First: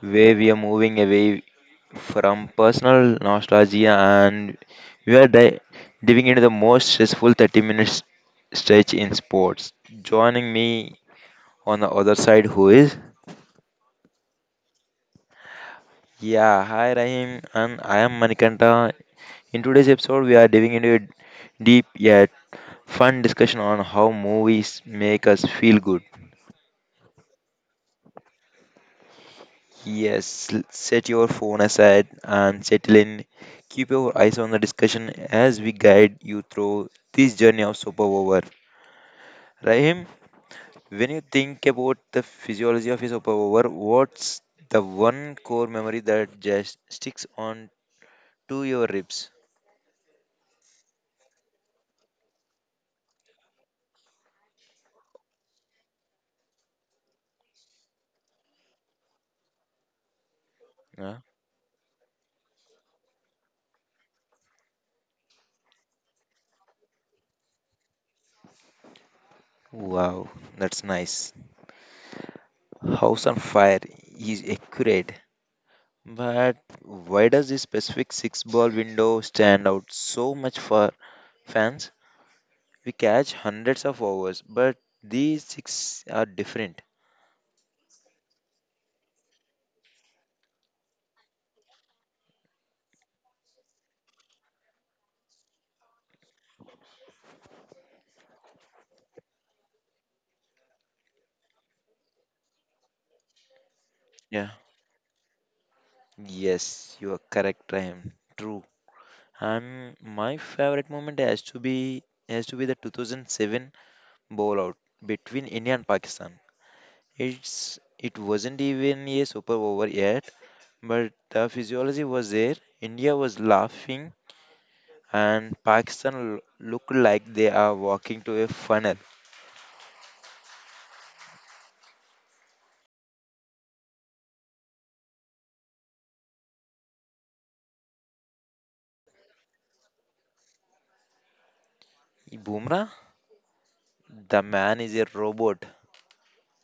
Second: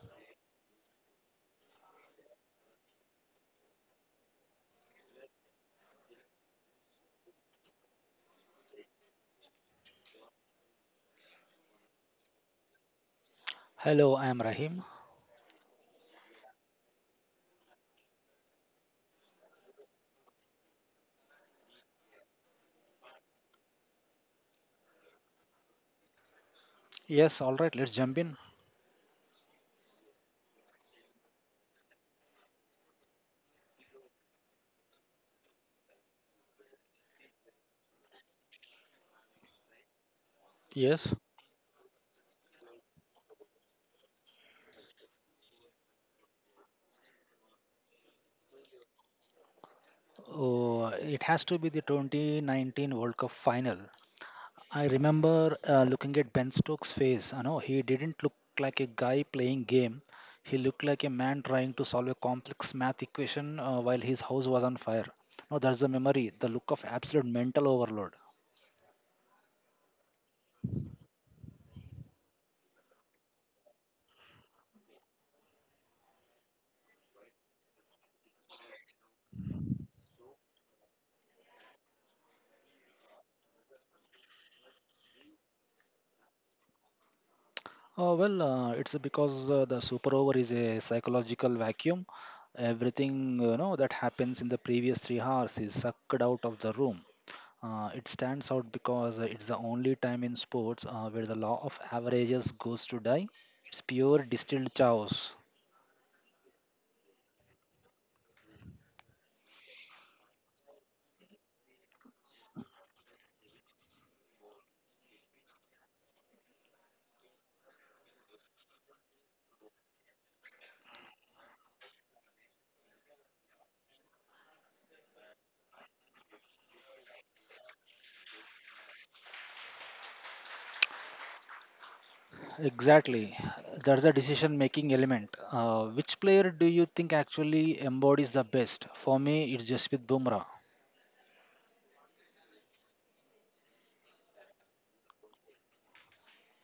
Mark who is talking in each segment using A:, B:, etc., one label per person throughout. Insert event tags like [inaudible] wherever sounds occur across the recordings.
A: where we are moving away from personal nostalgia and we are di- diving into the most stressful 30 minutes stretch in sports. Joining me on the other side, who is?
B: Hello, I am Rahim.
A: Yeah, hi Rahim, and I am Manikanta. In today's episode, we are diving into a deep yet fun discussion on how movies make us feel good.
B: Yes, all right, let's jump in.
A: Yes, set your phone aside and settle in. Keep your eyes on the discussion as we guide you through this journey of superpower. Rahim, when
B: Yes,
A: you think about the physiology of a superpower, what's the one core memory that just sticks on to your ribs?
B: uh, it has to be the 2019 World Cup final. I remember looking at Ben Stokes' face. I know he didn't look like a guy playing game. He looked like a
A: Huh?
B: man trying to solve a complex math equation while his house was on fire. No, that's the memory, the look of absolute mental overload.
A: Wow, that's nice. House on fire is accurate. But why does this specific six ball window stand out so much for fans? We catch hundreds of hours, but these six are different.
B: It's because the super over is a psychological vacuum. Everything you know that happens in the previous 3 hours is sucked out of the room. It stands out because it's the only time in sports where the law of averages goes to die. It's pure
A: Yeah.
B: distilled chaos.
A: Yes, you are correct, Rahim. True. My favorite moment has to be the 2007 bowl out between India and Pakistan. It's it wasn't even a super over yet, but the physiology was there. India was laughing, and Pakistan looked like they are walking to a funnel.
B: Exactly. That's the decision making element. Which player do you think actually embodies the best? For me, it's Jasprit Bumrah.
A: Bumrah, the man is a robot.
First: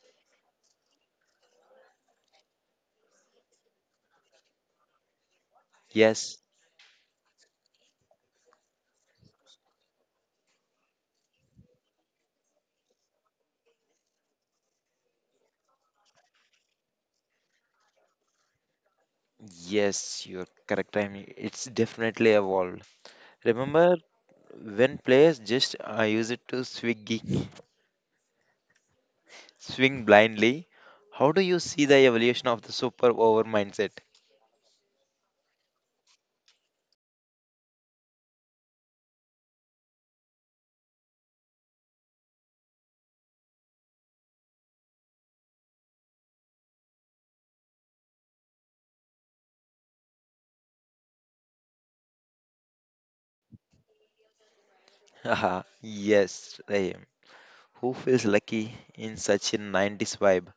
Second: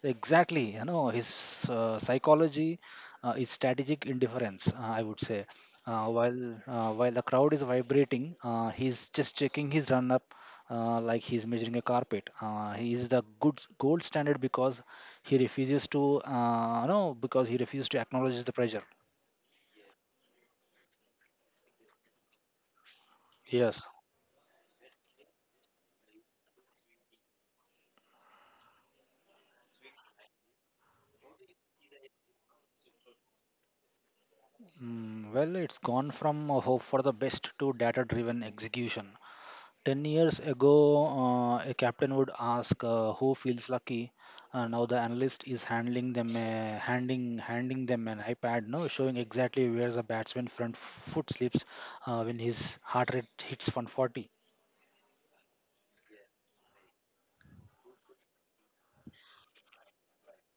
B: Exactly, you know, his psychology is strategic indifference, I would say. Uh,
A: Yes,
B: while uh, while the crowd is vibrating, he's just checking his run up like he's measuring a carpet. He is the gold standard because he refuses to, no, because he refuses to acknowledge the pressure.
A: yes, you're correct. I mean, it's definitely evolved.
B: Yes.
A: Remember when players just use it to swing, [laughs] swing blindly? How do you see the evolution of the super over mindset?
B: Mm, well, it's gone from a hope for the best to data-driven execution. 10 years ago, a captain would ask who feels lucky. Now the analyst is handling them, handing them an iPad, no, showing exactly where the batsman front foot slips when his heart rate hits 140.
A: Haha, yes, Rahim. Who feels lucky in such a 90s vibe?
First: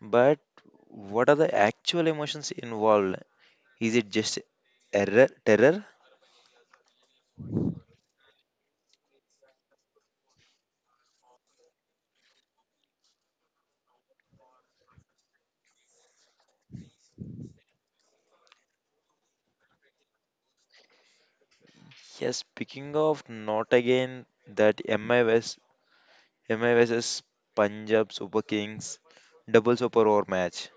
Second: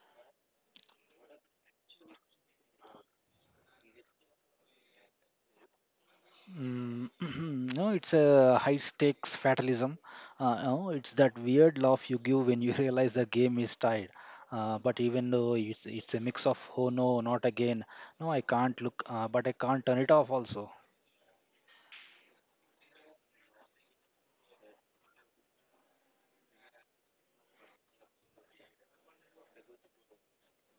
A: But what are the actual emotions involved? Is it just error, terror?
B: [clears throat] No, it's a high stakes fatalism. No, It's that weird laugh you give when you [laughs] realize the game is tied. But even though it's a mix of oh no, not again, no, I can't look, but I can't turn it off also.
A: Yes, speaking of not again, that MIS MI versus Punjab Super Kings double super over match.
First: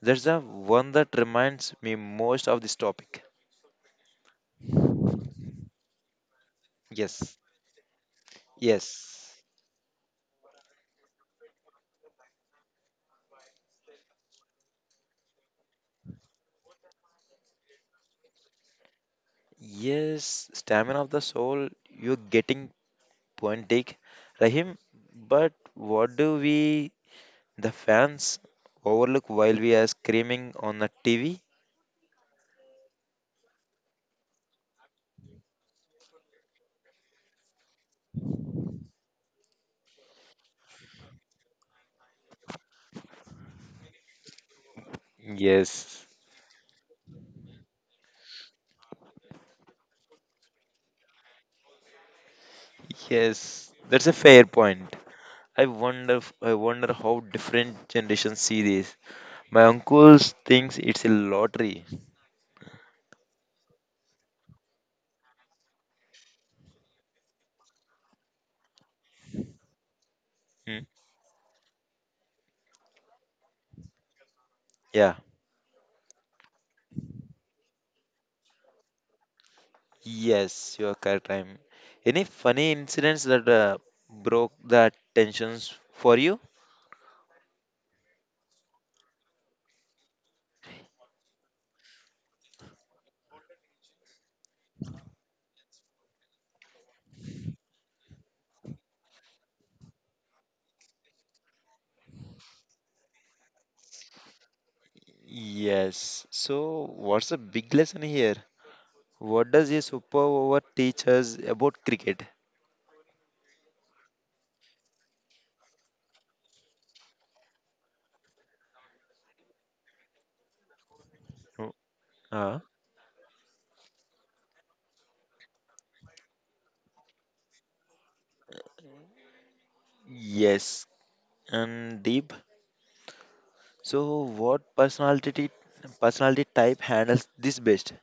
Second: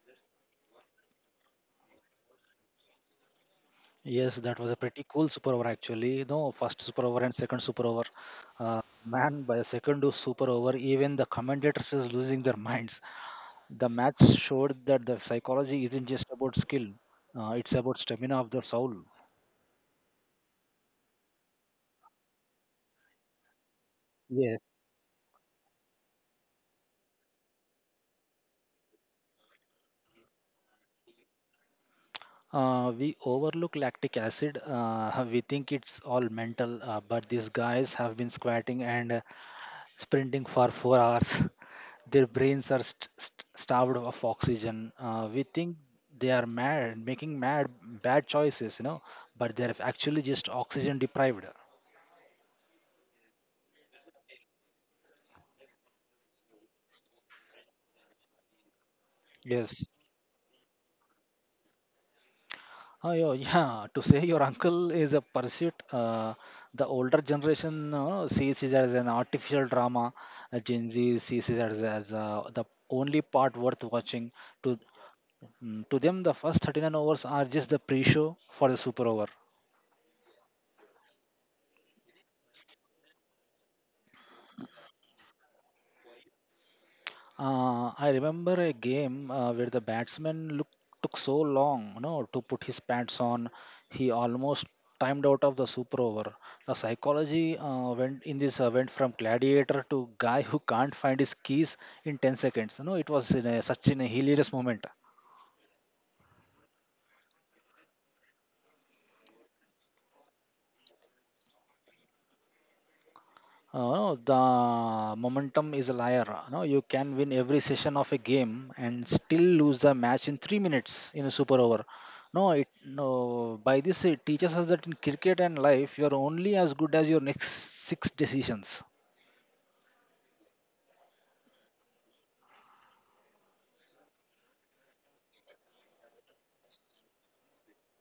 A: That's the one that reminds me most of this topic.
B: Yes, that was a pretty cool super over actually. No, first super over and
A: Yes,
B: second super over.
A: yes,
B: Man, by the second super over, even the commentators was losing their minds. The match showed that the psychology isn't just about skill; it's about stamina of the soul.
A: yes. Stamina of the soul. You're getting point take,
B: Yes.
A: Rahim. But what do we, the fans, overlook while we are screaming on the TV?
B: We overlook lactic acid. [laughs] We think it's all mental, but these guys have been squatting and sprinting for 4 hours. [laughs] Their brains are starved of oxygen. We think
A: Yes,
B: they are mad, making mad bad choices, you know, but they're actually just oxygen deprived.
A: yes. That's a fair point. I wonder how different generations see this. My
B: Yes.
A: uncle thinks it's a lottery.
B: Oh, yo, [laughs] yeah. To say your uncle is a pursuit, the older generation sees it as an artificial drama.
A: Hmm.
B: Gen Z sees it as the only part worth watching. To
A: Yeah.
B: to them, the first 39 overs are just the pre-show for the super over.
A: Yes, you are correct. I'm. Any funny incidents that broke the tensions for you?
B: I remember a game where the batsman took so long, you know, to put his pants on. He almost timed out of the super over. The psychology went in this went from gladiator to guy who can't find his keys in 10 seconds. You know, it was such in a hilarious moment.
A: Yes. So, what's the big lesson here? What does a superpower teach us about cricket?
B: The momentum is a liar. No, you can win every session of a game and still lose the match in 3 minutes in a super
A: Oh,
B: over. No,
A: Uh,
B: it no. By this, it teaches us that in cricket and life, you are only as good as your next six decisions.
A: yes. And Deep. So, what personality type handles this best?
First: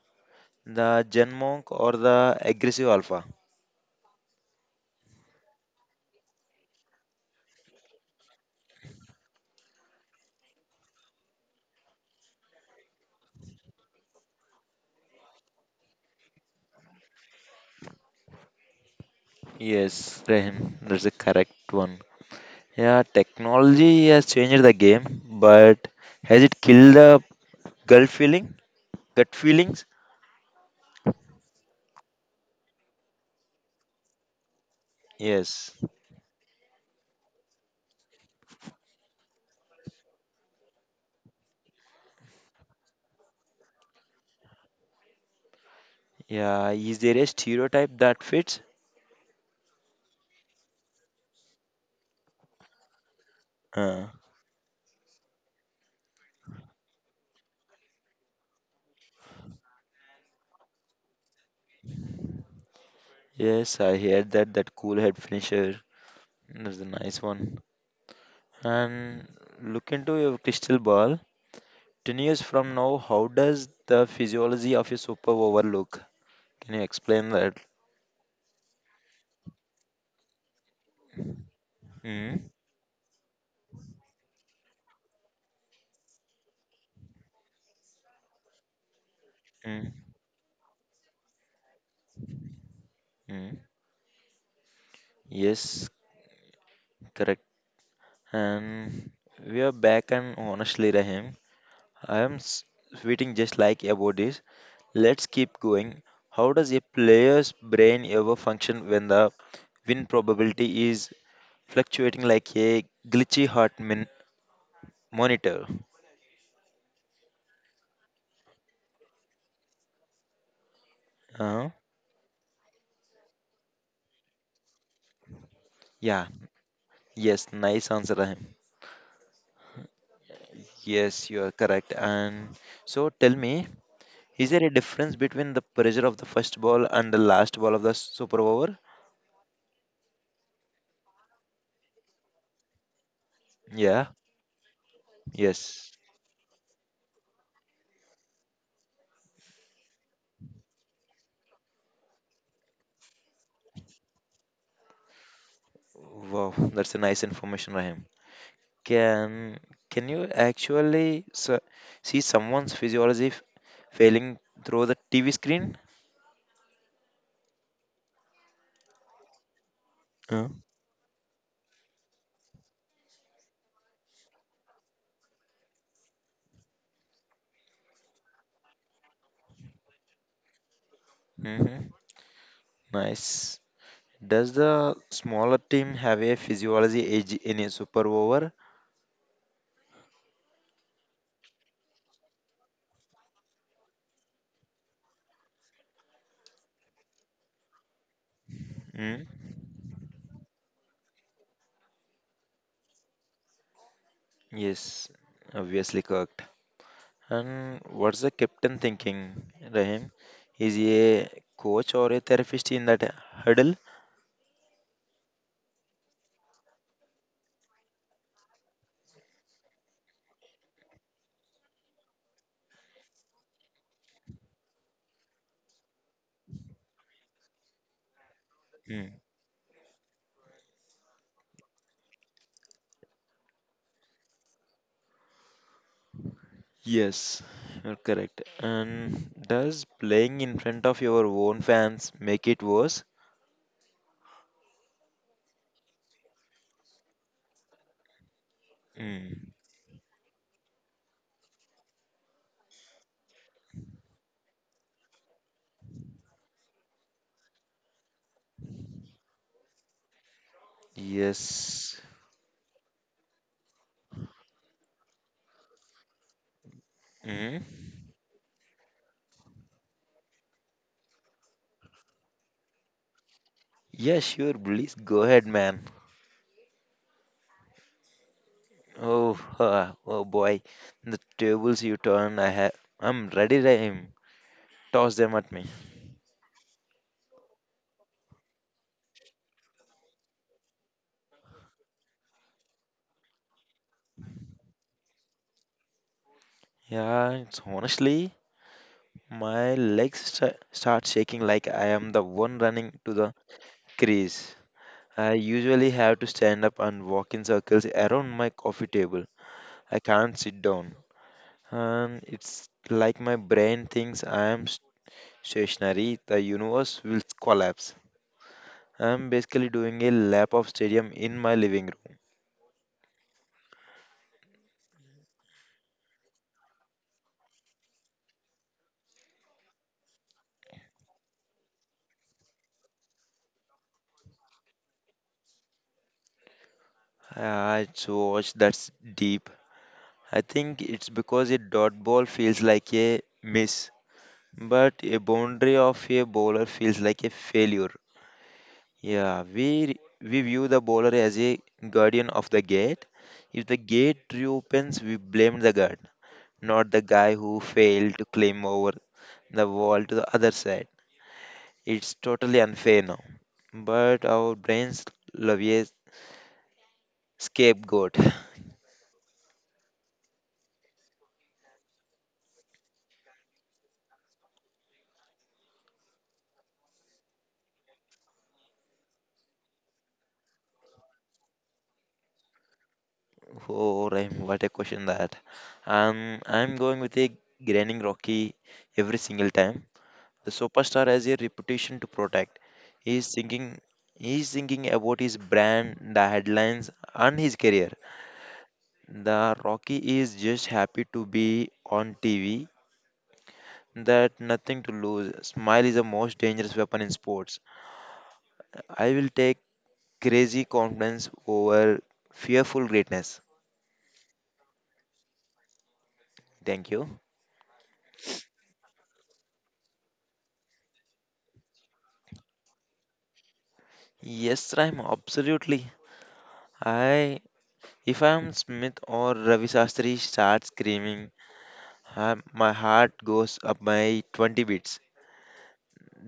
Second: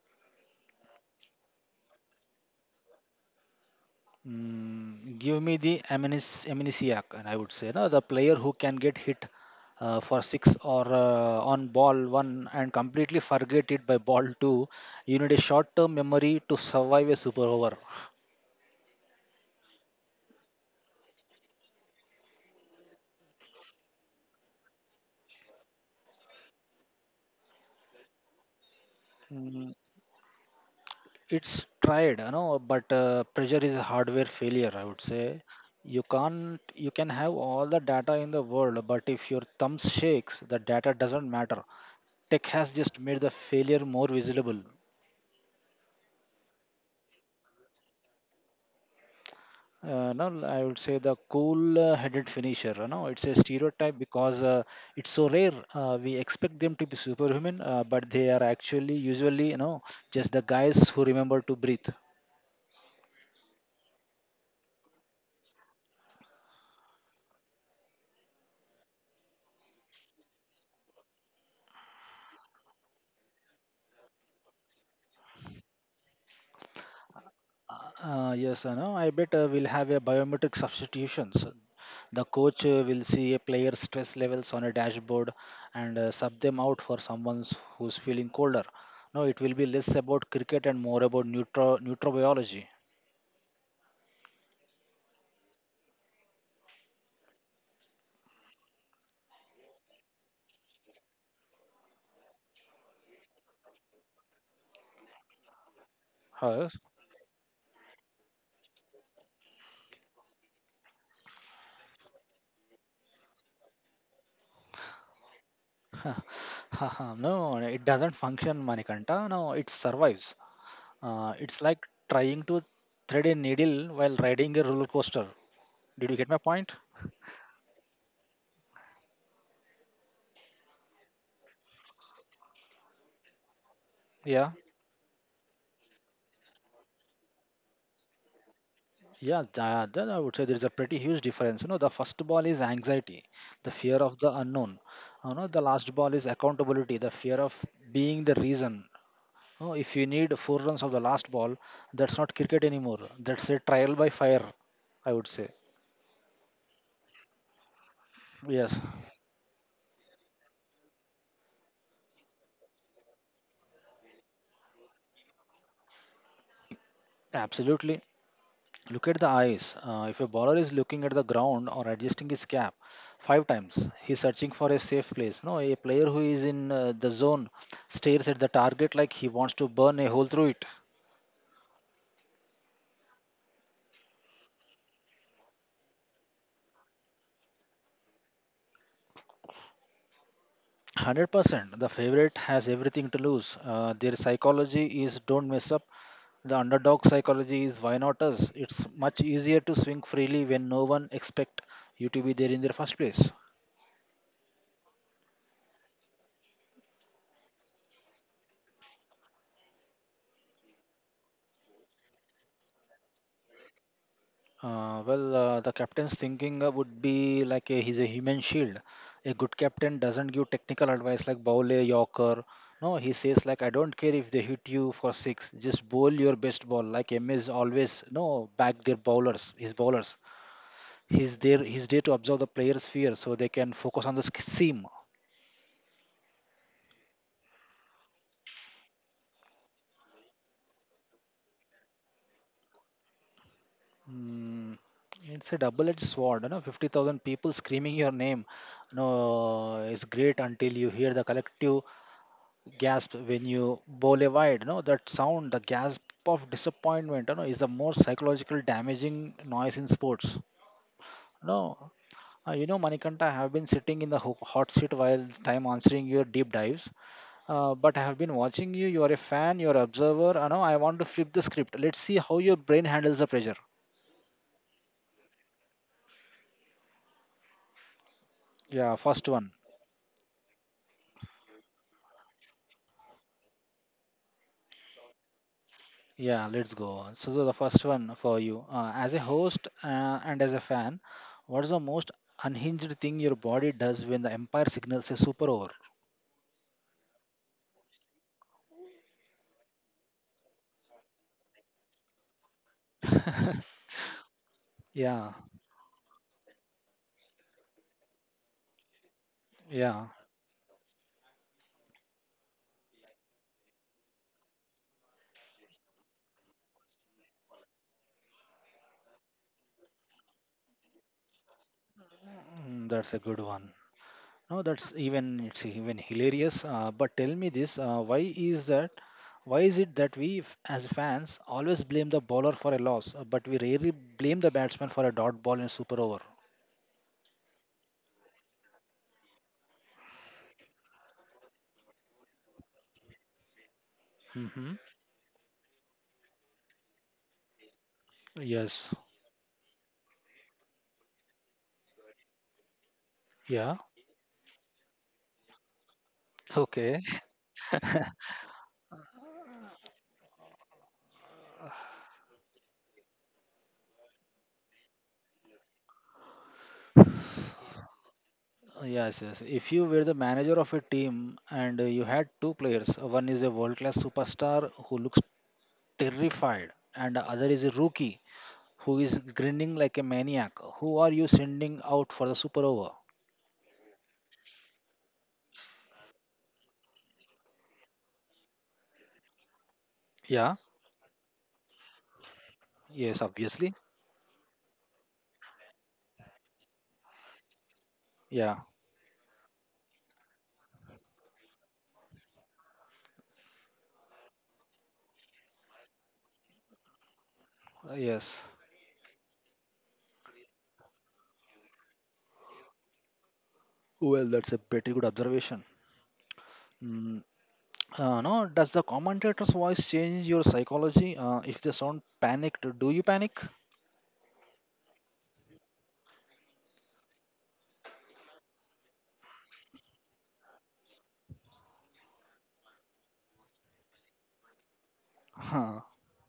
A: The Gen Monk or the aggressive alpha?
B: Mm, give me the amnesiac, and I would say, no, the player who can get hit for six or on ball one and completely forget it by ball two. You need a short-term memory to survive a super over.
A: Yes, Rahim. That's the correct one. Yeah, technology has changed the game, but has it killed the gut feeling? Gut
B: Mm,
A: feelings?
B: it's tried, you know, but pressure is a hardware failure, I would say.
A: Yes.
B: You can't you can have all the data in the world, but if your thumb shakes, the data doesn't matter. Tech has just made the failure more visible.
A: Yeah. Is there a stereotype that fits?
B: No, I would say the cool-headed finisher. You know, it's a stereotype
A: Uh,
B: because it's so rare. We expect them to be superhuman, but they are actually usually, you know, just the guys who remember to breathe.
A: yes, I heard that that cool head finisher. That's a nice one. And look into your crystal ball. 10 years from now, how does the physiology of your superpower look? Can you explain that?
B: Yes, I know. I bet we'll have a biometric substitutions. The
A: Mm,
B: coach will see a player's stress levels on a dashboard and sub them out for someone who's feeling colder. No, it will be less
A: mm,
B: about cricket and more about neutrobiology.
A: mm. Yes, correct. And we are back and honestly, Rahim. I am s- Sweating just like about this. Let's keep going. How
B: Huh?
A: does a player's brain ever function when the win probability is fluctuating like a glitchy heart monitor?
B: [laughs] No, it doesn't function, Manikanta. No, it survives. It's
A: Uh,
B: like trying to thread a needle while riding a roller coaster. Did you
A: yeah,
B: get my point?
A: yes, nice answer, Rahim. Yes, you are correct. And so tell me,
B: Yeah.
A: is there a difference between the pressure of the first ball and the last ball of the super over?
B: Yeah, that, then I would say there is a pretty huge difference. You know, the first ball is anxiety, the fear
A: Yeah,
B: of the unknown. You know, the
A: yes.
B: last ball is accountability, the fear of being the reason. You know, if you need four runs of the last ball, that's not cricket anymore. That's a trial by fire, I would say.
A: Wow, that's a nice information, Rahim.
B: Yes,
A: Can can you actually see someone's physiology failing through the TV screen?
B: absolutely. Look at the eyes. If a
A: Uh,
B: bowler is looking at the ground or adjusting his cap five times, he's searching for a safe place. No, a player who is in the zone stares at the target like he wants to burn a hole through it.
A: Mm-hmm. Nice. Does the smaller team have a physiology edge in a super over?
B: 100% the favorite has everything to lose. Their psychology is don't mess up. The underdog psychology is why not us? It's much
A: Mm?
B: easier to swing freely when no one expect you to be there in the first place.
A: Yes, obviously correct. And what's the captain thinking, Rahim? Is he a coach or a therapist in that hurdle?
B: The captain's thinking would be like a, he's a human shield. A good captain doesn't give technical advice like bowl a yorker. No, he says like I don't care if they hit you for six, just bowl your best ball. Like MS always no back their bowlers, his bowlers. He's there to observe the player's fear so they can focus on the seam.
A: Yes, you're correct. And does playing in front of your own fans make it worse?
B: Mm, it's a double-edged sword, you know, 50,000 people screaming your name. No,
A: Mm.
B: it's great until you hear the collective gasp when you bowl a wide. You know that sound, the gasp of disappointment, you know, is the most psychological damaging noise in sports. No,
A: Yes.
B: you know, Manikanta, I have been sitting in the hot seat while time answering your deep dives.
A: Mm.
B: But I have been watching you. You are a fan. You are observer. I know. I want to flip the script. Let's see how your brain handles the pressure.
A: Yeah, sure, please go ahead, man.
B: Yeah, first
A: Oh,
B: one.
A: ah, oh boy, the tables you turn, I have. I'm ready to aim. Toss them at me.
B: Yeah, let's go on. So the first one for you, as a host and as a fan, what's the most unhinged thing your body does when the umpire signals a super over?
A: Yeah, it's honestly, my legs start shaking like I am the one running to the
B: [laughs]
A: crease.
B: Yeah,
A: I usually have to stand up and walk in circles around my coffee table. I
B: yeah,
A: can't sit down. And it's like my brain thinks stationary, the universe will collapse. I'm basically doing a lap of stadium in my living room.
B: that's a good one. No, that's even it's even hilarious. But tell me this: why is that? Why is it that we, as fans, always blame the bowler for a loss, but we rarely blame the batsman for a dot ball in super over?
A: I so watch that's deep. I think it's because a dot ball feels like a miss,
B: Mm-hmm.
A: but a boundary of a bowler feels like a failure.
B: Yes.
A: Yeah, we view the bowler as a guardian of the gate. If
B: Yeah.
A: the gate reopens, we blame the guard, not
B: Okay.
A: the guy who failed to climb over the wall to the other side. It's totally unfair now. But our brains love a scapegoat. [laughs]
B: Yes. If you were the manager of a team and you had two players, one is a world-class superstar who looks terrified, and the other is a rookie who is grinning like a maniac, who are you sending out for the super over?
A: Oh, Rahim, what a question that. I'm going with a grinning Rocky every single time. The
B: Yeah,
A: superstar has a reputation to protect.
B: yes,
A: He's
B: obviously.
A: thinking, he's thinking about his brand, the headlines, and his career.
B: Yeah,
A: The Rocky is just happy to be on TV that nothing to lose. Smile is the most dangerous weapon in sports.
B: yes.
A: I will take crazy confidence over fearful greatness.
B: Well, that's a pretty good observation.
A: Thank you.
B: Mm, no, does the commentator's voice change your psychology? If they sound panicked, do you panic?
A: Yes, Rhyme, absolutely. I if I am Smith or Ravi Shastri start screaming, my heart goes up by 20 beats.
B: Huh,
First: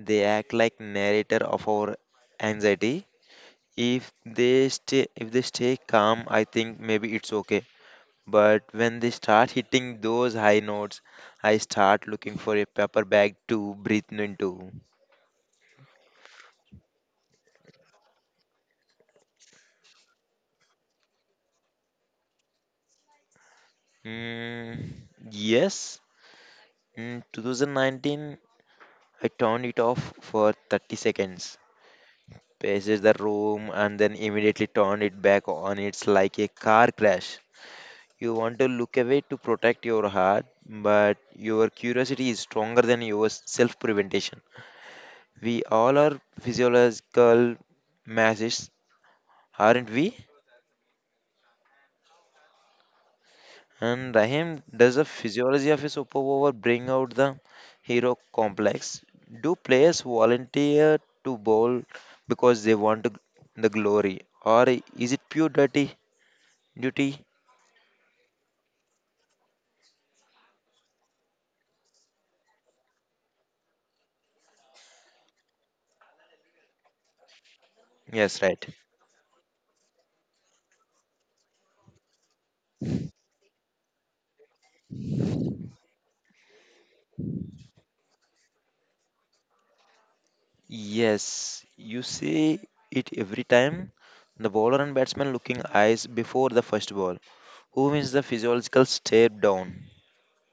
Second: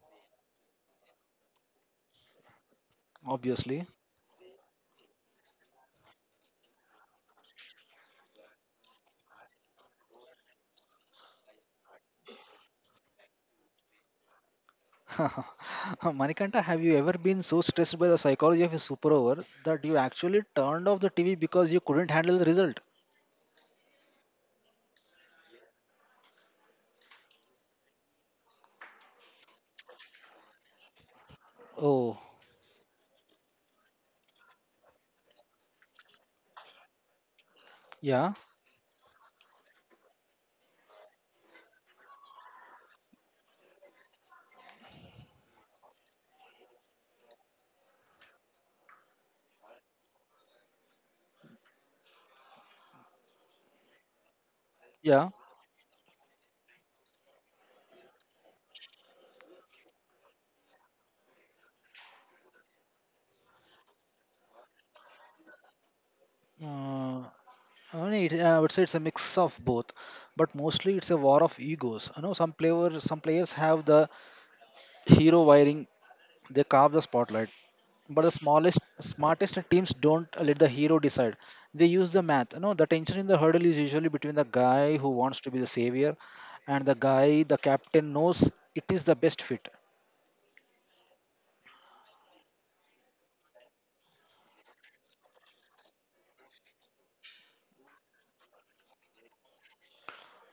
A: They act like narrator of our anxiety.
B: obviously.
A: If they stay calm, I think maybe it's okay. But when they start hitting those high notes, I start looking for a paper bag to breathe into.
B: [laughs] Manikanta, have you ever been so stressed by the psychology of a super over that you actually turned off the TV because you couldn't handle the result?
A: Mm, yes, in 2019, I turned it off for 30 seconds,
B: Oh,
A: paces the room, and then immediately turned it back on. It's like a car crash. You
B: yeah,
A: want to look away to protect your heart, but your curiosity is stronger than your self preventation. We all are physiological masses, aren't we? And Rahim, does the
B: yeah.
A: physiology of a superpower bring out the hero complex? Do players volunteer to bowl because they want the glory, or is it pure dirty
B: Uh,
A: duty?
B: I mean, I would say it's a mix of both, but mostly it's a war of egos. You know, some players have the hero wiring. They carve the spotlight, but the
A: Yes, right.
B: smallest smartest teams don't let the hero decide. They use the math. You know, the tension in the hurdle is usually between the guy who wants to be the savior and the guy the captain knows it is the best fit.
A: Yes, you see it every time. The bowler and batsman looking eyes before the first ball. Who wins the physiological step down?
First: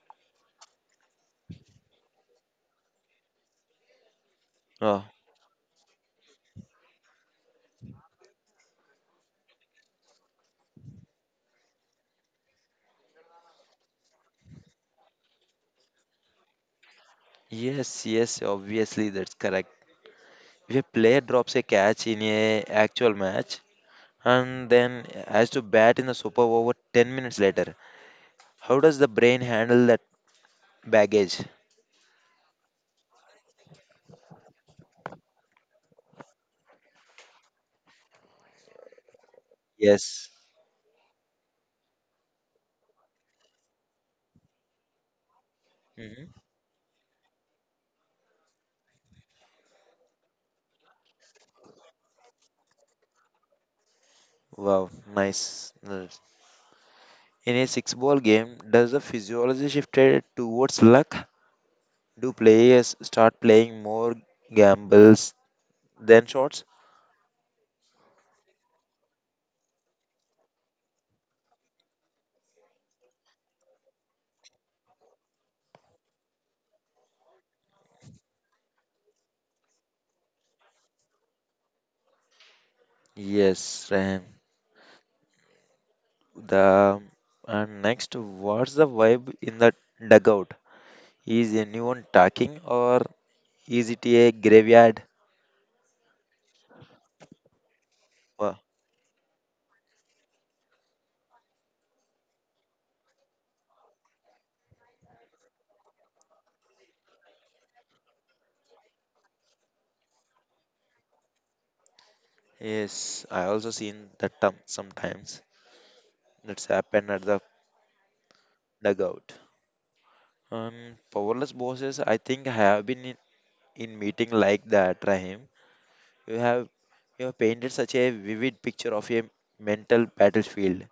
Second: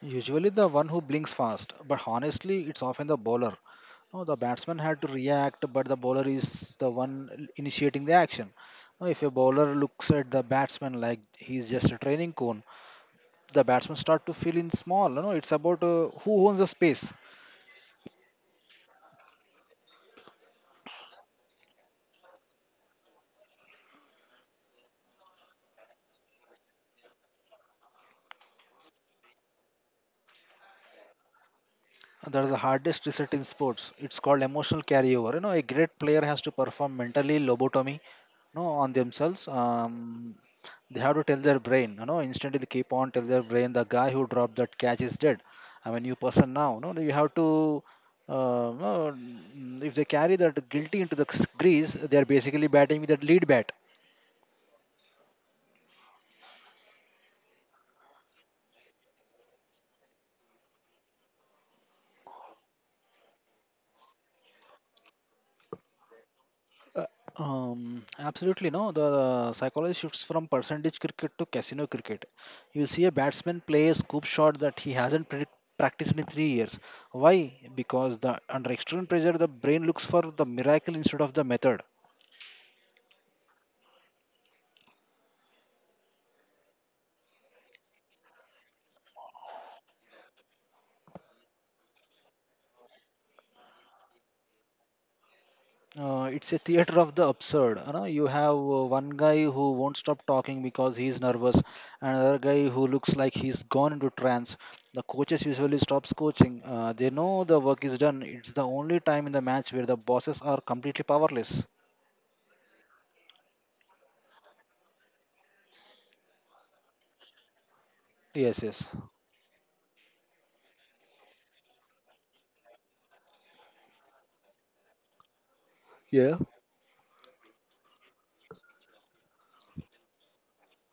B: Usually the one who blinks fast, but honestly it's often the bowler. No, the batsman had
A: Oh,
B: to react, but the bowler is the one initiating the action. Now, if a bowler looks at the batsman like he's just a training cone, the batsman start to feel in small. You know, it's about who owns the space.
A: yes, yes, obviously that's correct. If a player drops a catch in a actual match, and then has to bat in the super over 10 minutes later. How does the brain handle that baggage?
B: That's the hardest reset in sports. It's called emotional carryover. You know, a great player has to perform mentally lobotomy, no, on themselves.
A: Yes.
B: They have to tell their brain, you know, instantly they keep on tell their brain the guy who dropped that catch is dead. I'm a new
A: Hmm.
B: person now. No, you have to. No, if they carry that guilty into the crease, they are basically batting with that lead bat.
A: Wow, nice. Nice. In a six ball game, does the physiology shifted towards luck? Do players start playing more gambles than shots?
B: Uh, Absolutely no. The psychology shifts from percentage cricket to casino cricket. You'll see a batsman play a scoop shot that he hasn't practiced in 3 years. Why? Because the under extreme pressure, the brain looks for the miracle instead of the method.
A: Yes, and the and next, what's the vibe in the dugout? Is anyone talking or is it a graveyard?
B: It's a theater of the absurd. You have one guy who won't stop talking because he's nervous, and another guy who looks like he's gone into trance. The coaches usually stops coaching. They know the work is done. It's the only time in the match where the bosses are completely powerless.
A: Yes, I also seen that term sometimes. That's happened at the
B: Yes, yes.
A: dugout. Powerless bosses, I think have been in meeting like that, Rahim. You
B: Yeah.
A: have you have painted such a vivid picture of a mental battlefield.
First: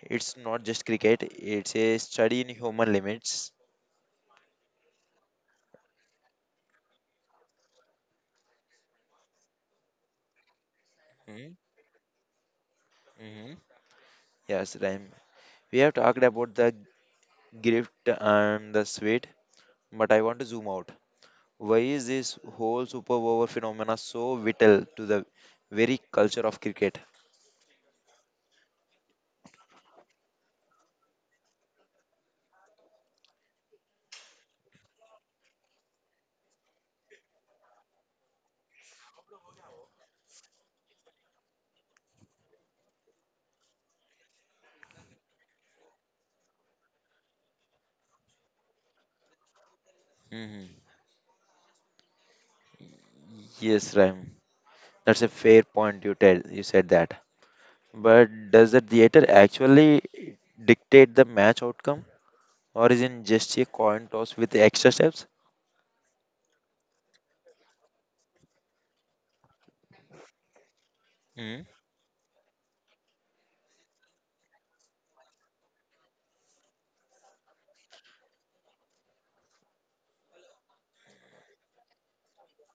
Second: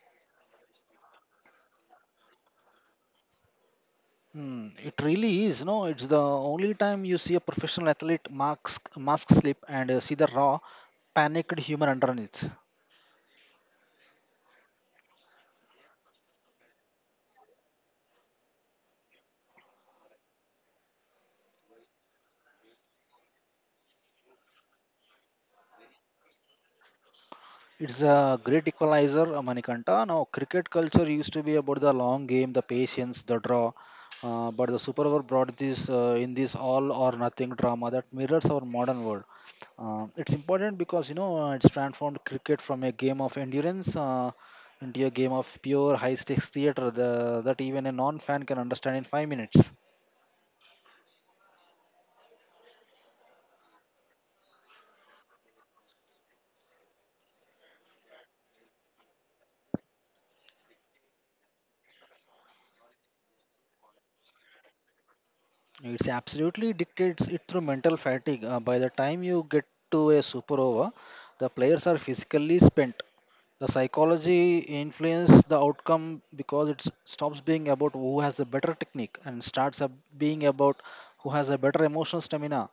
A: It's not just cricket; it's a study in human limits.
B: Hmm, it really is. No, it's the only time you see a professional athlete mask slip and see the raw, panicked human underneath.
A: Mm-hmm. Yes, Rahim. We have talked about the gift and the sweet, but I want to zoom out. Why is this whole super over phenomena so vital to the very culture of cricket?
B: It's a great equalizer, Manikanta. Now, cricket culture used to be about the long game, the patience, the draw. But the Super Over brought this in this all or nothing drama that mirrors our modern world. It's important because it's transformed cricket from a game of endurance into a game of pure high stakes theatre the, that even a non fan can understand in 5 minutes.
A: Hmm. Yes, Ram. That's a fair point you tell. You said that. But does the theater actually dictate the match outcome, or is it just a coin toss with extra steps?
B: It's absolutely dictates it through mental fatigue. By the time you get to a super over, the
A: Hmm.
B: players are physically spent. The psychology influences the outcome because it stops being about who has a better technique and starts up being about who has a better emotional stamina.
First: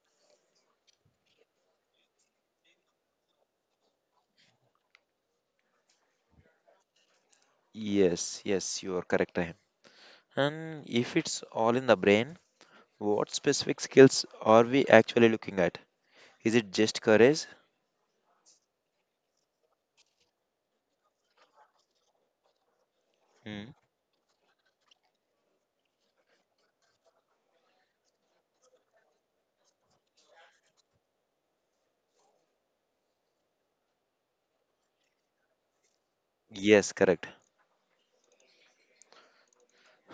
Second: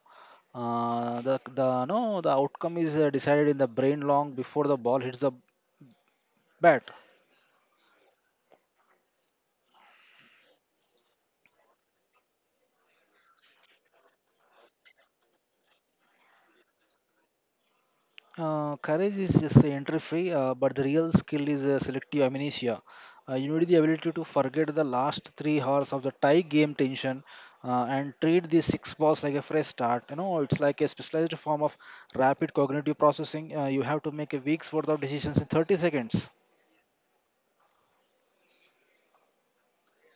B: The no the outcome is decided in the brain long before the ball hits the bat.
A: Yes, yes, you are correct, Rahim. And if it's all in the brain, what specific skills are we actually looking at? Is it just courage?
B: Courage is just entry free, but the real skill is selective amnesia. You need
A: Hmm.
B: the ability to forget the last 3 hours of the tie game tension and treat the six balls like a fresh start. It's like a specialized form of rapid cognitive processing. You have to make a week's worth of decisions in 30 seconds.
A: Yes, correct.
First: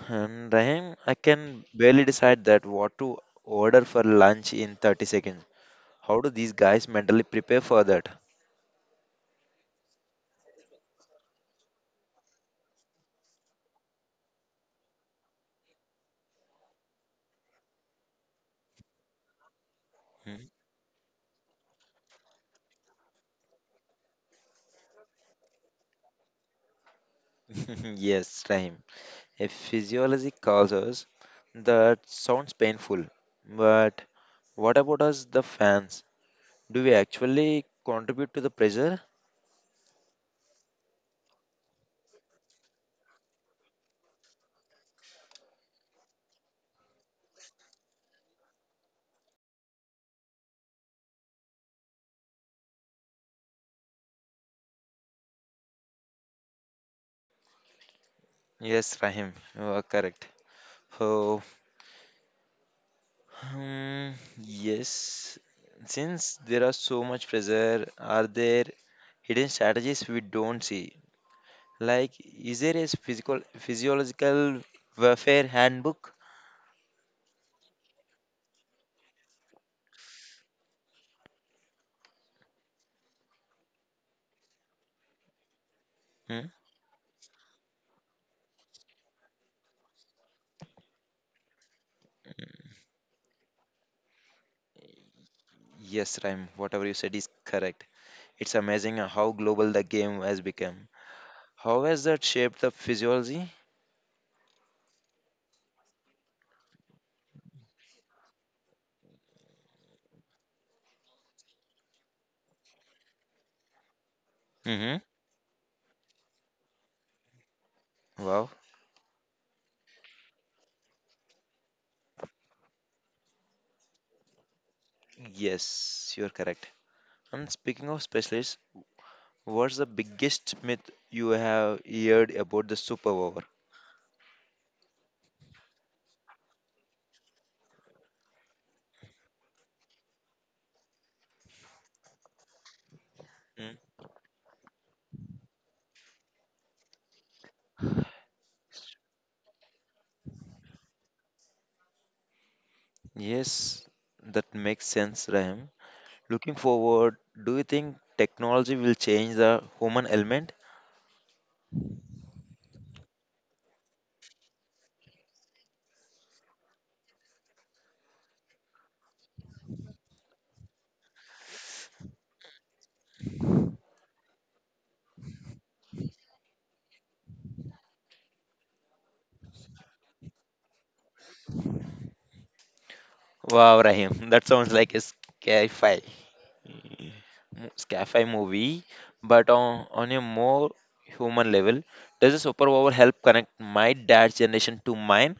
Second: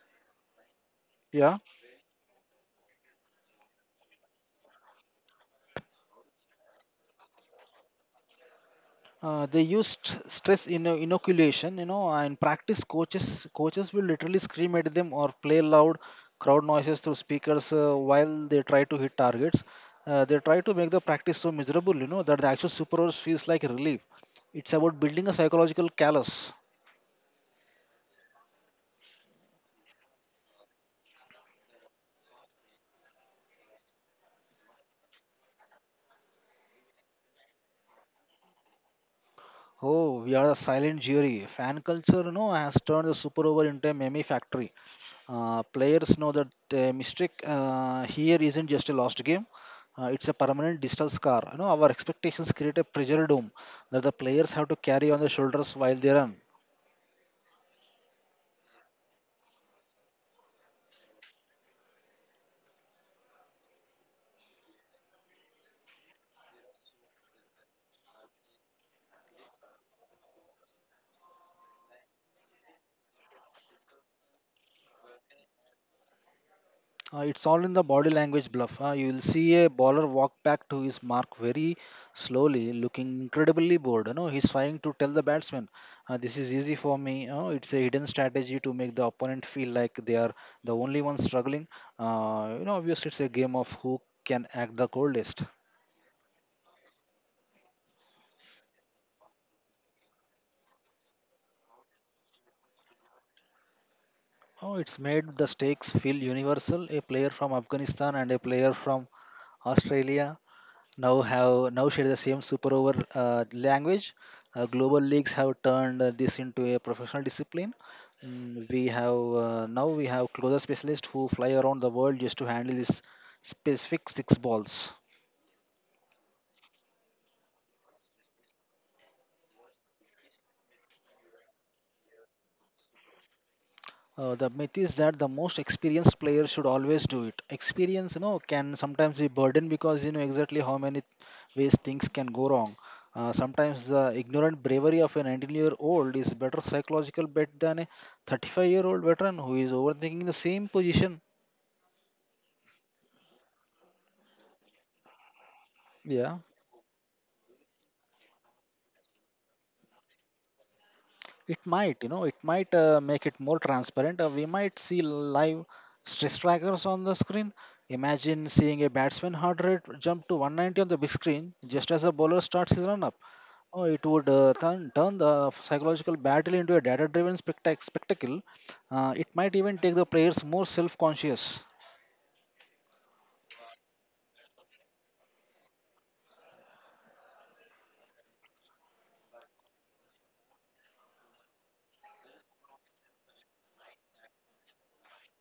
A: And Rahim, I
B: Yeah.
A: can barely decide that what to order for lunch in 30 seconds. How do these guys mentally prepare for that?
B: They used stress inoculation and practice coaches will literally scream at them or play loud crowd noises through speakers while they try to hit targets. They try to make the practice so miserable that the actual super superheroes feels like relief. It's about building a psychological callus.
A: Hmm? [laughs] yes, Rahim. A physiology calls us that sounds painful, but what about us, the fans? Do we actually contribute to the pressure?
B: Oh, we are a silent jury. Fan culture has turned the super over into a meme factory. Players know that mistake here isn't just a lost game. It's a permanent digital scar. Our expectations create a pressure dome that the players have to carry on their shoulders while they run.
A: Yes, Rahim, you are correct. Oh, hmm, yes. Since there are so much pressure, are there hidden strategies we don't see? Like, is there a physical physiological warfare handbook?
B: It's all in the body language bluff. You will see a bowler walk back to his mark very slowly, looking incredibly bored. He's trying to tell the batsman, "This
A: Hmm?
B: is easy for me." It's a hidden strategy to make the opponent feel like they are the only one struggling. Obviously, it's a game of who can act the coldest.
A: Yes, Rhyme, whatever you said is correct. It's amazing how global the game has become. How has that shaped the physiology?
B: Oh, it's made the stakes feel universal. A player from Afghanistan and a player from Australia now share the same super over language.
A: Mm-hmm.
B: Global leagues have turned this into a professional discipline.
A: Wow.
B: Mm, we have Now we have closer specialists who fly around the world just to handle this specific six balls.
A: Yes, you're correct. And speaking of specialists, what's the biggest myth you have heard about the superpower?
B: The myth is that the most experienced player should always do it. Experience, can sometimes be burden because you know exactly how many ways things can go wrong.
A: Mm.
B: Sometimes the ignorant bravery of a 19-year-old is better psychological bet than a 35-year-old veteran who is overthinking the same position.
A: Yes, that makes sense, Rahim.
B: Yeah,
A: Looking forward, do you think technology will change the human element?
B: it might, it might make it more transparent. We might see live stress trackers on the screen. Imagine seeing a batsman heart rate jump to 190 on the big screen just as a bowler starts his run up. Oh, it would turn the psychological battle into a data driven spectacle. It might even take the players more self conscious.
A: Wow, Rahim, [laughs] that sounds like a sci-fi, sci-fi movie, but on a more human level, does a superpower help connect my dad's generation to mine?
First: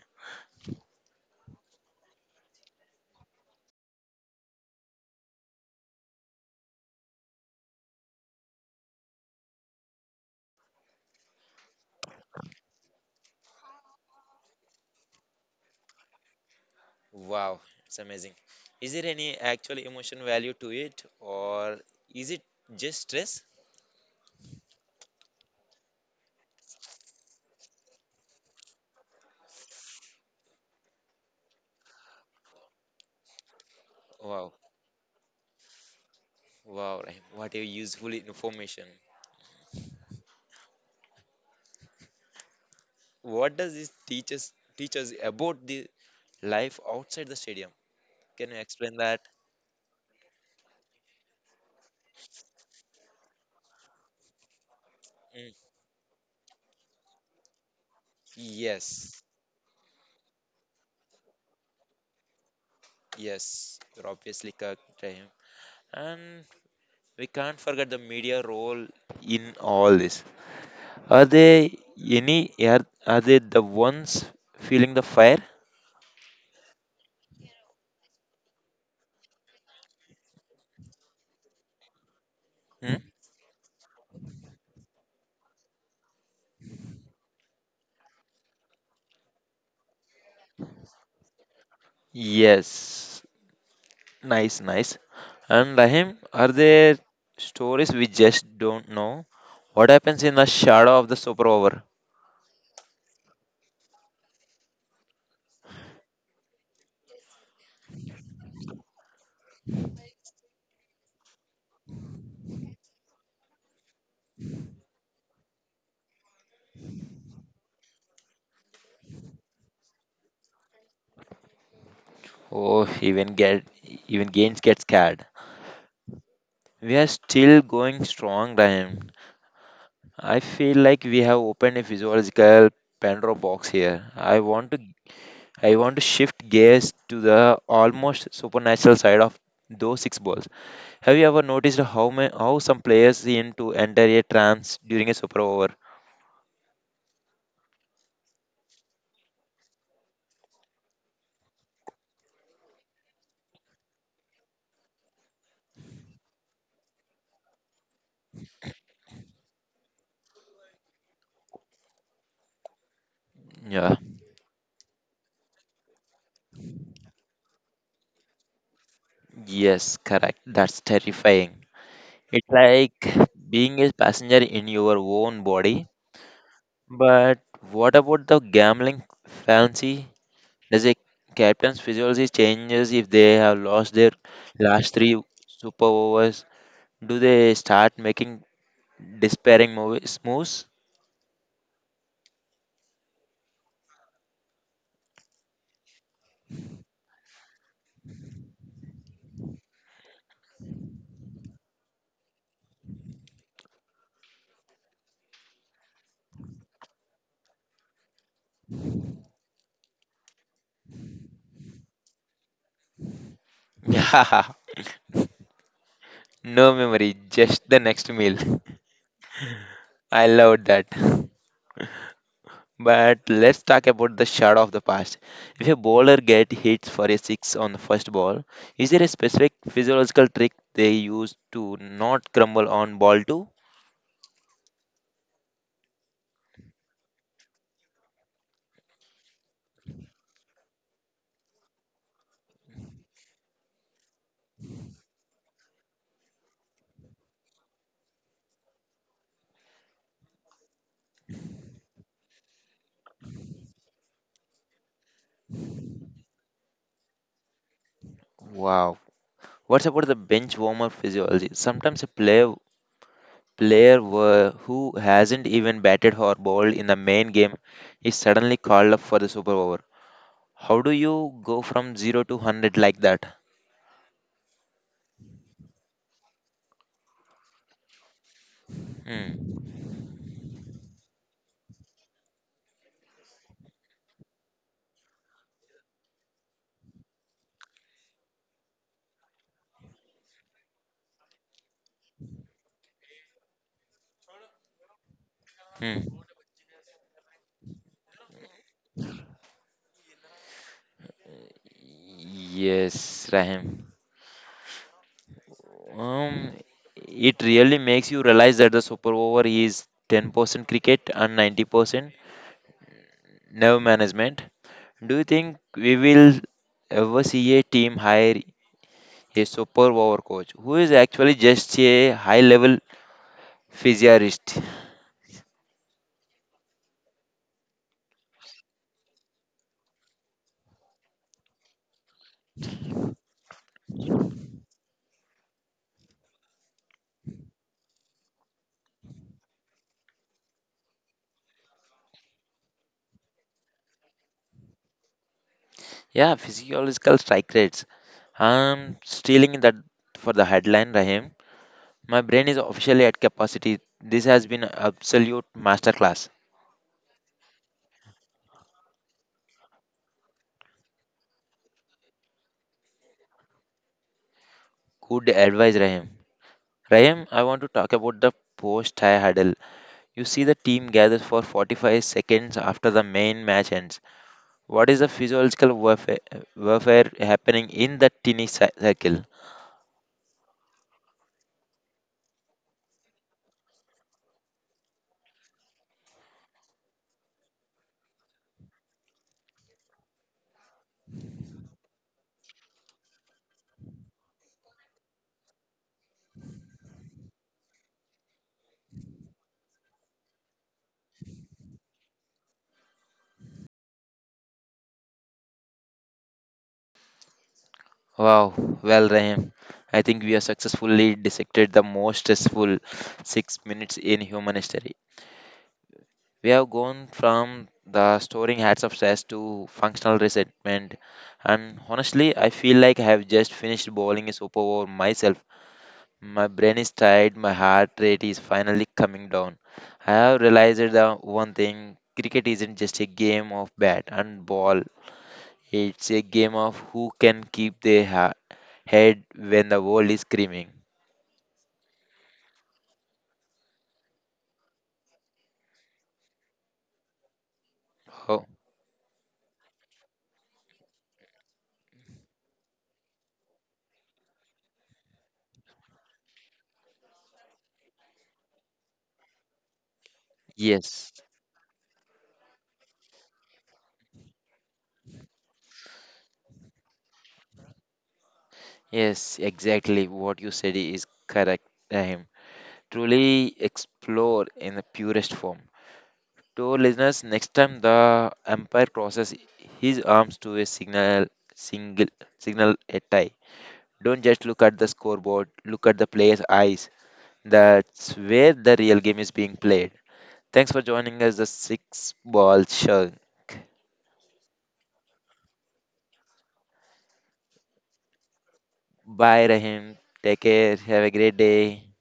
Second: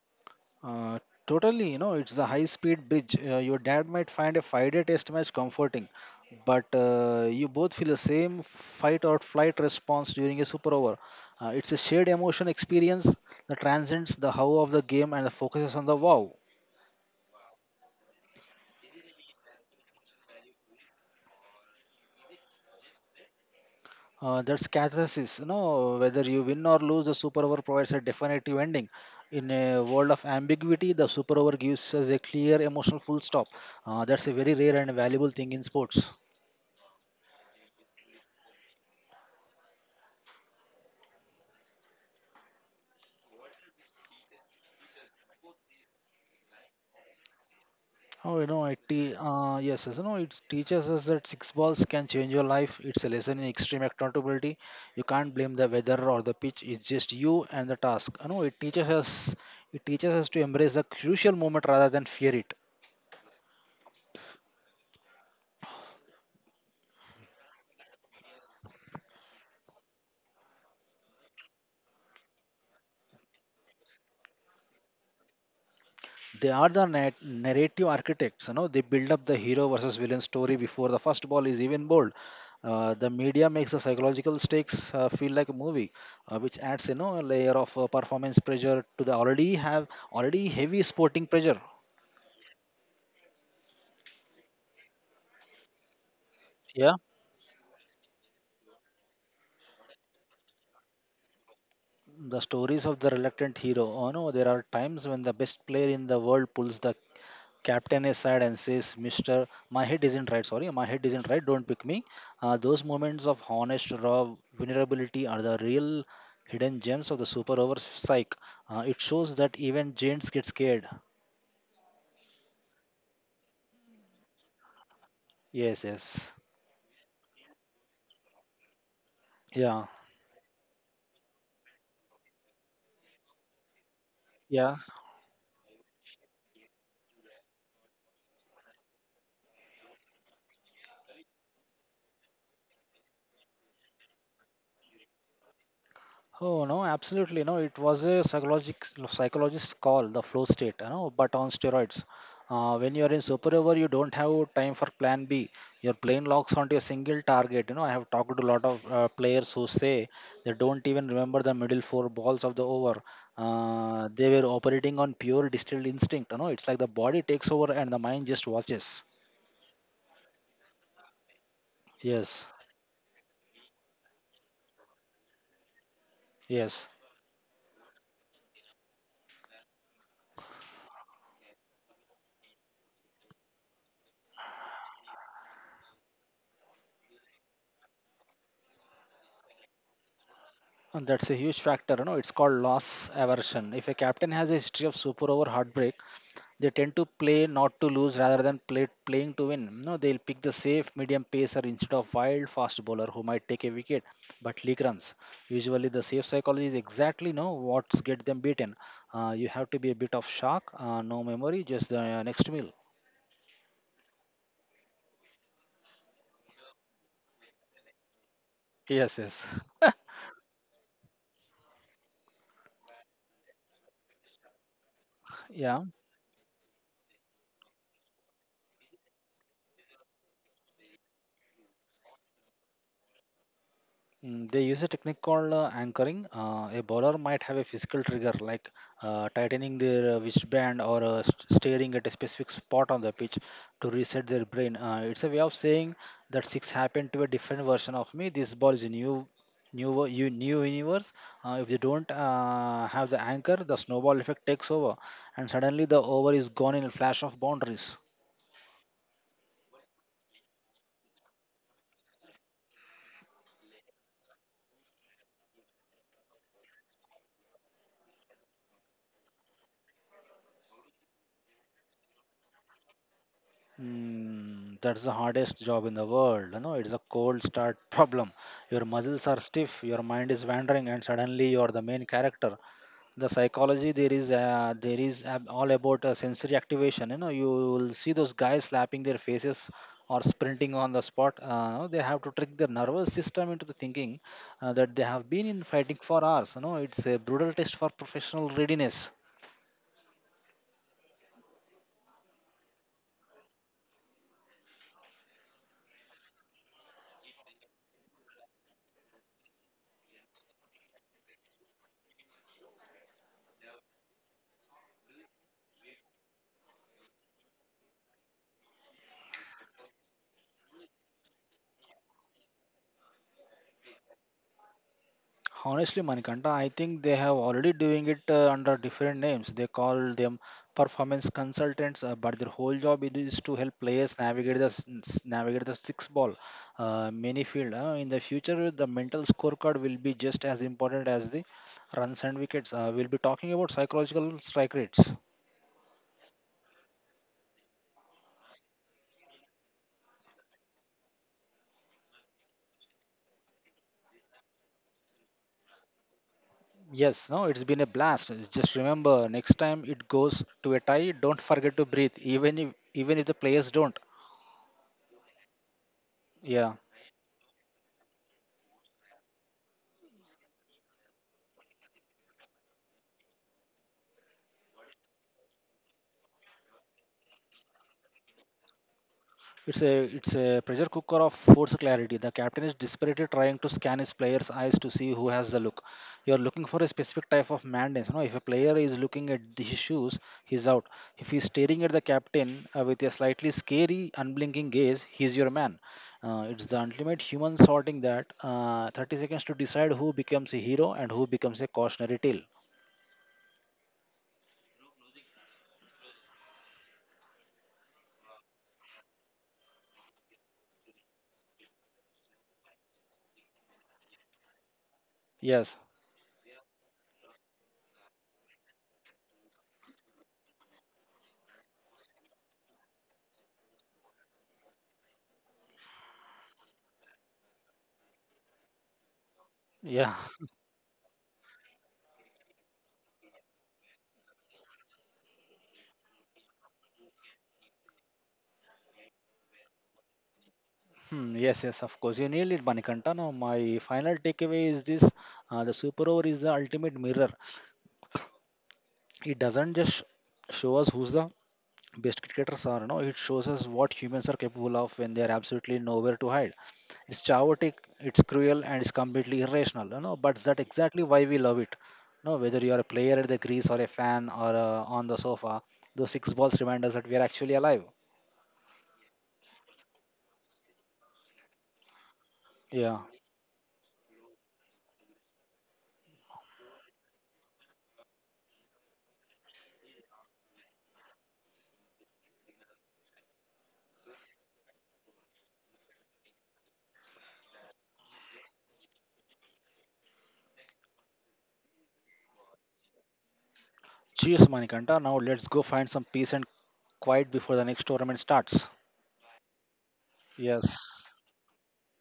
B: Uh, Totally, it's the high speed bridge. Your dad might find a 5 day test match comforting, but you both feel the same fight or flight response during a super over. It's a shared emotion experience that transcends the how of the game and focuses on the wow.
A: Wow, it's amazing. Is there any actual emotion value to it, or is it just stress?
B: That's catharsis, whether you win or lose, the super over provides a definitive ending. In a world of ambiguity, the super over gives us a clear emotional full stop. That's a
A: Wow,
B: very rare and valuable thing in sports.
A: wow, Rahim, what a useful information. What does this teach us about the life outside the stadium? Can you explain that?
B: Yes, yes, it teaches us that six balls can change your life. It's a lesson in extreme accountability. You can't
A: Mm,
B: blame the weather or the pitch. It's just you and the task.
A: yes.
B: It teaches us to embrace the crucial moment rather than fear it.
A: Yes, you're obviously correct, Rahim. And we can't forget the media role in all this. Are they the ones feeling the fire?
B: They are the narrative architects. They build up the hero versus villain story before the first ball is even bowled.
A: Hmm?
B: The media makes the psychological stakes feel like a movie, which adds a layer of performance pressure to the already heavy sporting pressure.
A: Yes. Nice, nice. And Rahim, are
B: Yeah.
A: there stories we just don't know? What happens in the shadow of the super over?
B: The stories of the reluctant hero. Oh no, there are times when the best player in the world pulls the Captain is sad and says, Mr. My head isn't right. Sorry, my head isn't right. Don't pick me. Those moments of honest, raw vulnerability are the real hidden gems of the super over psych. It shows that even giants get scared.
A: Oh, even get even Gaines gets scared.
B: Yes, yes.
A: We are still going strong, Rahim.
B: Yeah,
A: I feel like we have opened a physiological Pandora box here. I want
B: yeah.
A: to I want to shift gears to the almost supernatural side of those six balls. Have you ever noticed how some players seem to enter a trance during a super over?
B: Oh no, absolutely no. It was a psychologic psychologist's call, the flow state, but on steroids. When you're in super over, you don't have time for plan B. Your plane locks onto a single target. I have talked to a lot of players who say they don't even remember the middle four balls of the over.
A: Yeah.
B: They were operating on pure distilled instinct. It's like the body takes over and the mind just watches.
A: Yes, correct. That's terrifying.
B: Yes,
A: It's like being a passenger in your own body.
B: yes.
A: But what about the gambling fancy? Does a captain's physiology changes if they have lost their last three super overs? Do they start making despairing moves?
B: And that's a huge factor. It's called loss aversion. If a captain has a history of super over heartbreak, they tend to play not to lose rather than playing to win. No, they'll pick the safe medium pacer instead of wild fast bowler who might take a wicket but leak runs. Usually, the safe psychology is exactly no what's get them beaten. You have to be a bit of shock, no memory, just the next meal.
A: [laughs] Yeah, no memory, just the next meal.
B: Yes, yes,
A: [laughs] I loved that. But let's talk about the shot of the past. If a
B: yeah.
A: bowler get hit for a six on the first ball, is there a specific physiological trick they use to not crumble on ball two?
B: Mm, they use a technique called anchoring. A bowler might have a physical trigger like tightening their wristband or staring at a specific spot on the pitch to reset their brain. It's a way of saying that six happened to a different version of me. This ball is a new universe. If they don't have the anchor, the snowball effect takes over, and suddenly the over is gone in a flash of boundaries.
A: Wow. What's about the bench warmer physiology? Sometimes a who hasn't even batted or bowled in the main game is suddenly called up for the super over. How do you go from 0 to 100 like that?
B: Mm, that's the hardest job in the world. It's a cold start [laughs] problem. Your muscles are
A: Hmm.
B: stiff, your mind is wandering, and suddenly you are the main character. The psychology there is all about sensory activation. You will see those guys slapping their faces or sprinting on the spot. They have to trick their nervous system into the thinking that they have been in fighting
A: Hmm.
B: for hours. It's a brutal test for professional readiness.
A: Yes, Rahim. Um, it really makes you realize that the super over is 10% cricket and 90% nerve management. Do you think we will ever see a team hire a super over coach who is actually just a high level physiologist?
B: Honestly, Manikanta, I think they have already doing it under different names. They call them performance consultants, but their whole job it is to help players navigate the six ball, many field. In the future, the mental scorecard will be just as important as the runs and wickets. We'll be talking about psychological strike rates.
A: Yeah, physiological strike rates. I'm stealing that for the headline, Rahim. My brain is officially at capacity. This has been an absolute masterclass.
B: Yes, no, it's been a blast. Just remember, next time it goes to a tie, don't forget to breathe, even if the players don't.
A: Good advice, Rahim.
B: Yeah.
A: Rahim, I want to talk about the post high huddle. You see the team gathers for 45 seconds after the main match ends. What is the physiological warfare happening in that tiny circle?
B: It's a pressure cooker of force clarity. The captain is desperately trying to scan his player's eyes to see who has the look. You're looking for a specific type of madness. If a player is looking at his shoes, he's out. If he's staring at the captain with a slightly scary, unblinking gaze, he's your man. It's the ultimate human sorting, that 30 seconds to decide who becomes a hero and who becomes a cautionary tale.
A: Wow, well, Rahim, I think we have successfully dissected the most stressful 6 minutes in human history.
B: Yes,
A: We have gone from the storing hats of stress to functional resentment, and honestly, I feel like I have just finished bowling a super over myself. My brain is tired, my heart rate is finally coming down. I
B: yeah,
A: have realized the one thing cricket isn't just a game of bat and ball, it's a game of who can keep their head when the world is screaming.
B: hmm, yes, yes, of course. You nailed it, Manikanta. Now, my final takeaway is this: the super over is the ultimate mirror.
A: Oh,
B: It doesn't just show us who's the best cricketers are, no, it shows us what humans are capable of when they are absolutely nowhere to hide. It's chaotic, it's cruel, and it's completely irrational, but that's exactly
A: yes.
B: why we love it. No, whether you are a player at the crease or a fan or on the sofa, those six balls remind us that we are actually alive.
A: Yes, exactly what you said is correct, Rahim.
B: Yeah.
A: Truly explore in the purest form. To our listeners, next time the umpire crosses his arms to a single, signal a tie. Don't just look at the scoreboard, look at the player's eyes. That's where the real game is being played. Thanks for joining us, the Six Ball Show.
B: Cheers, Manikanta. Now let's go find some peace and quiet before the next tournament starts.
A: Bye, Rahim. Take
B: Yes.
A: care. Have a great day.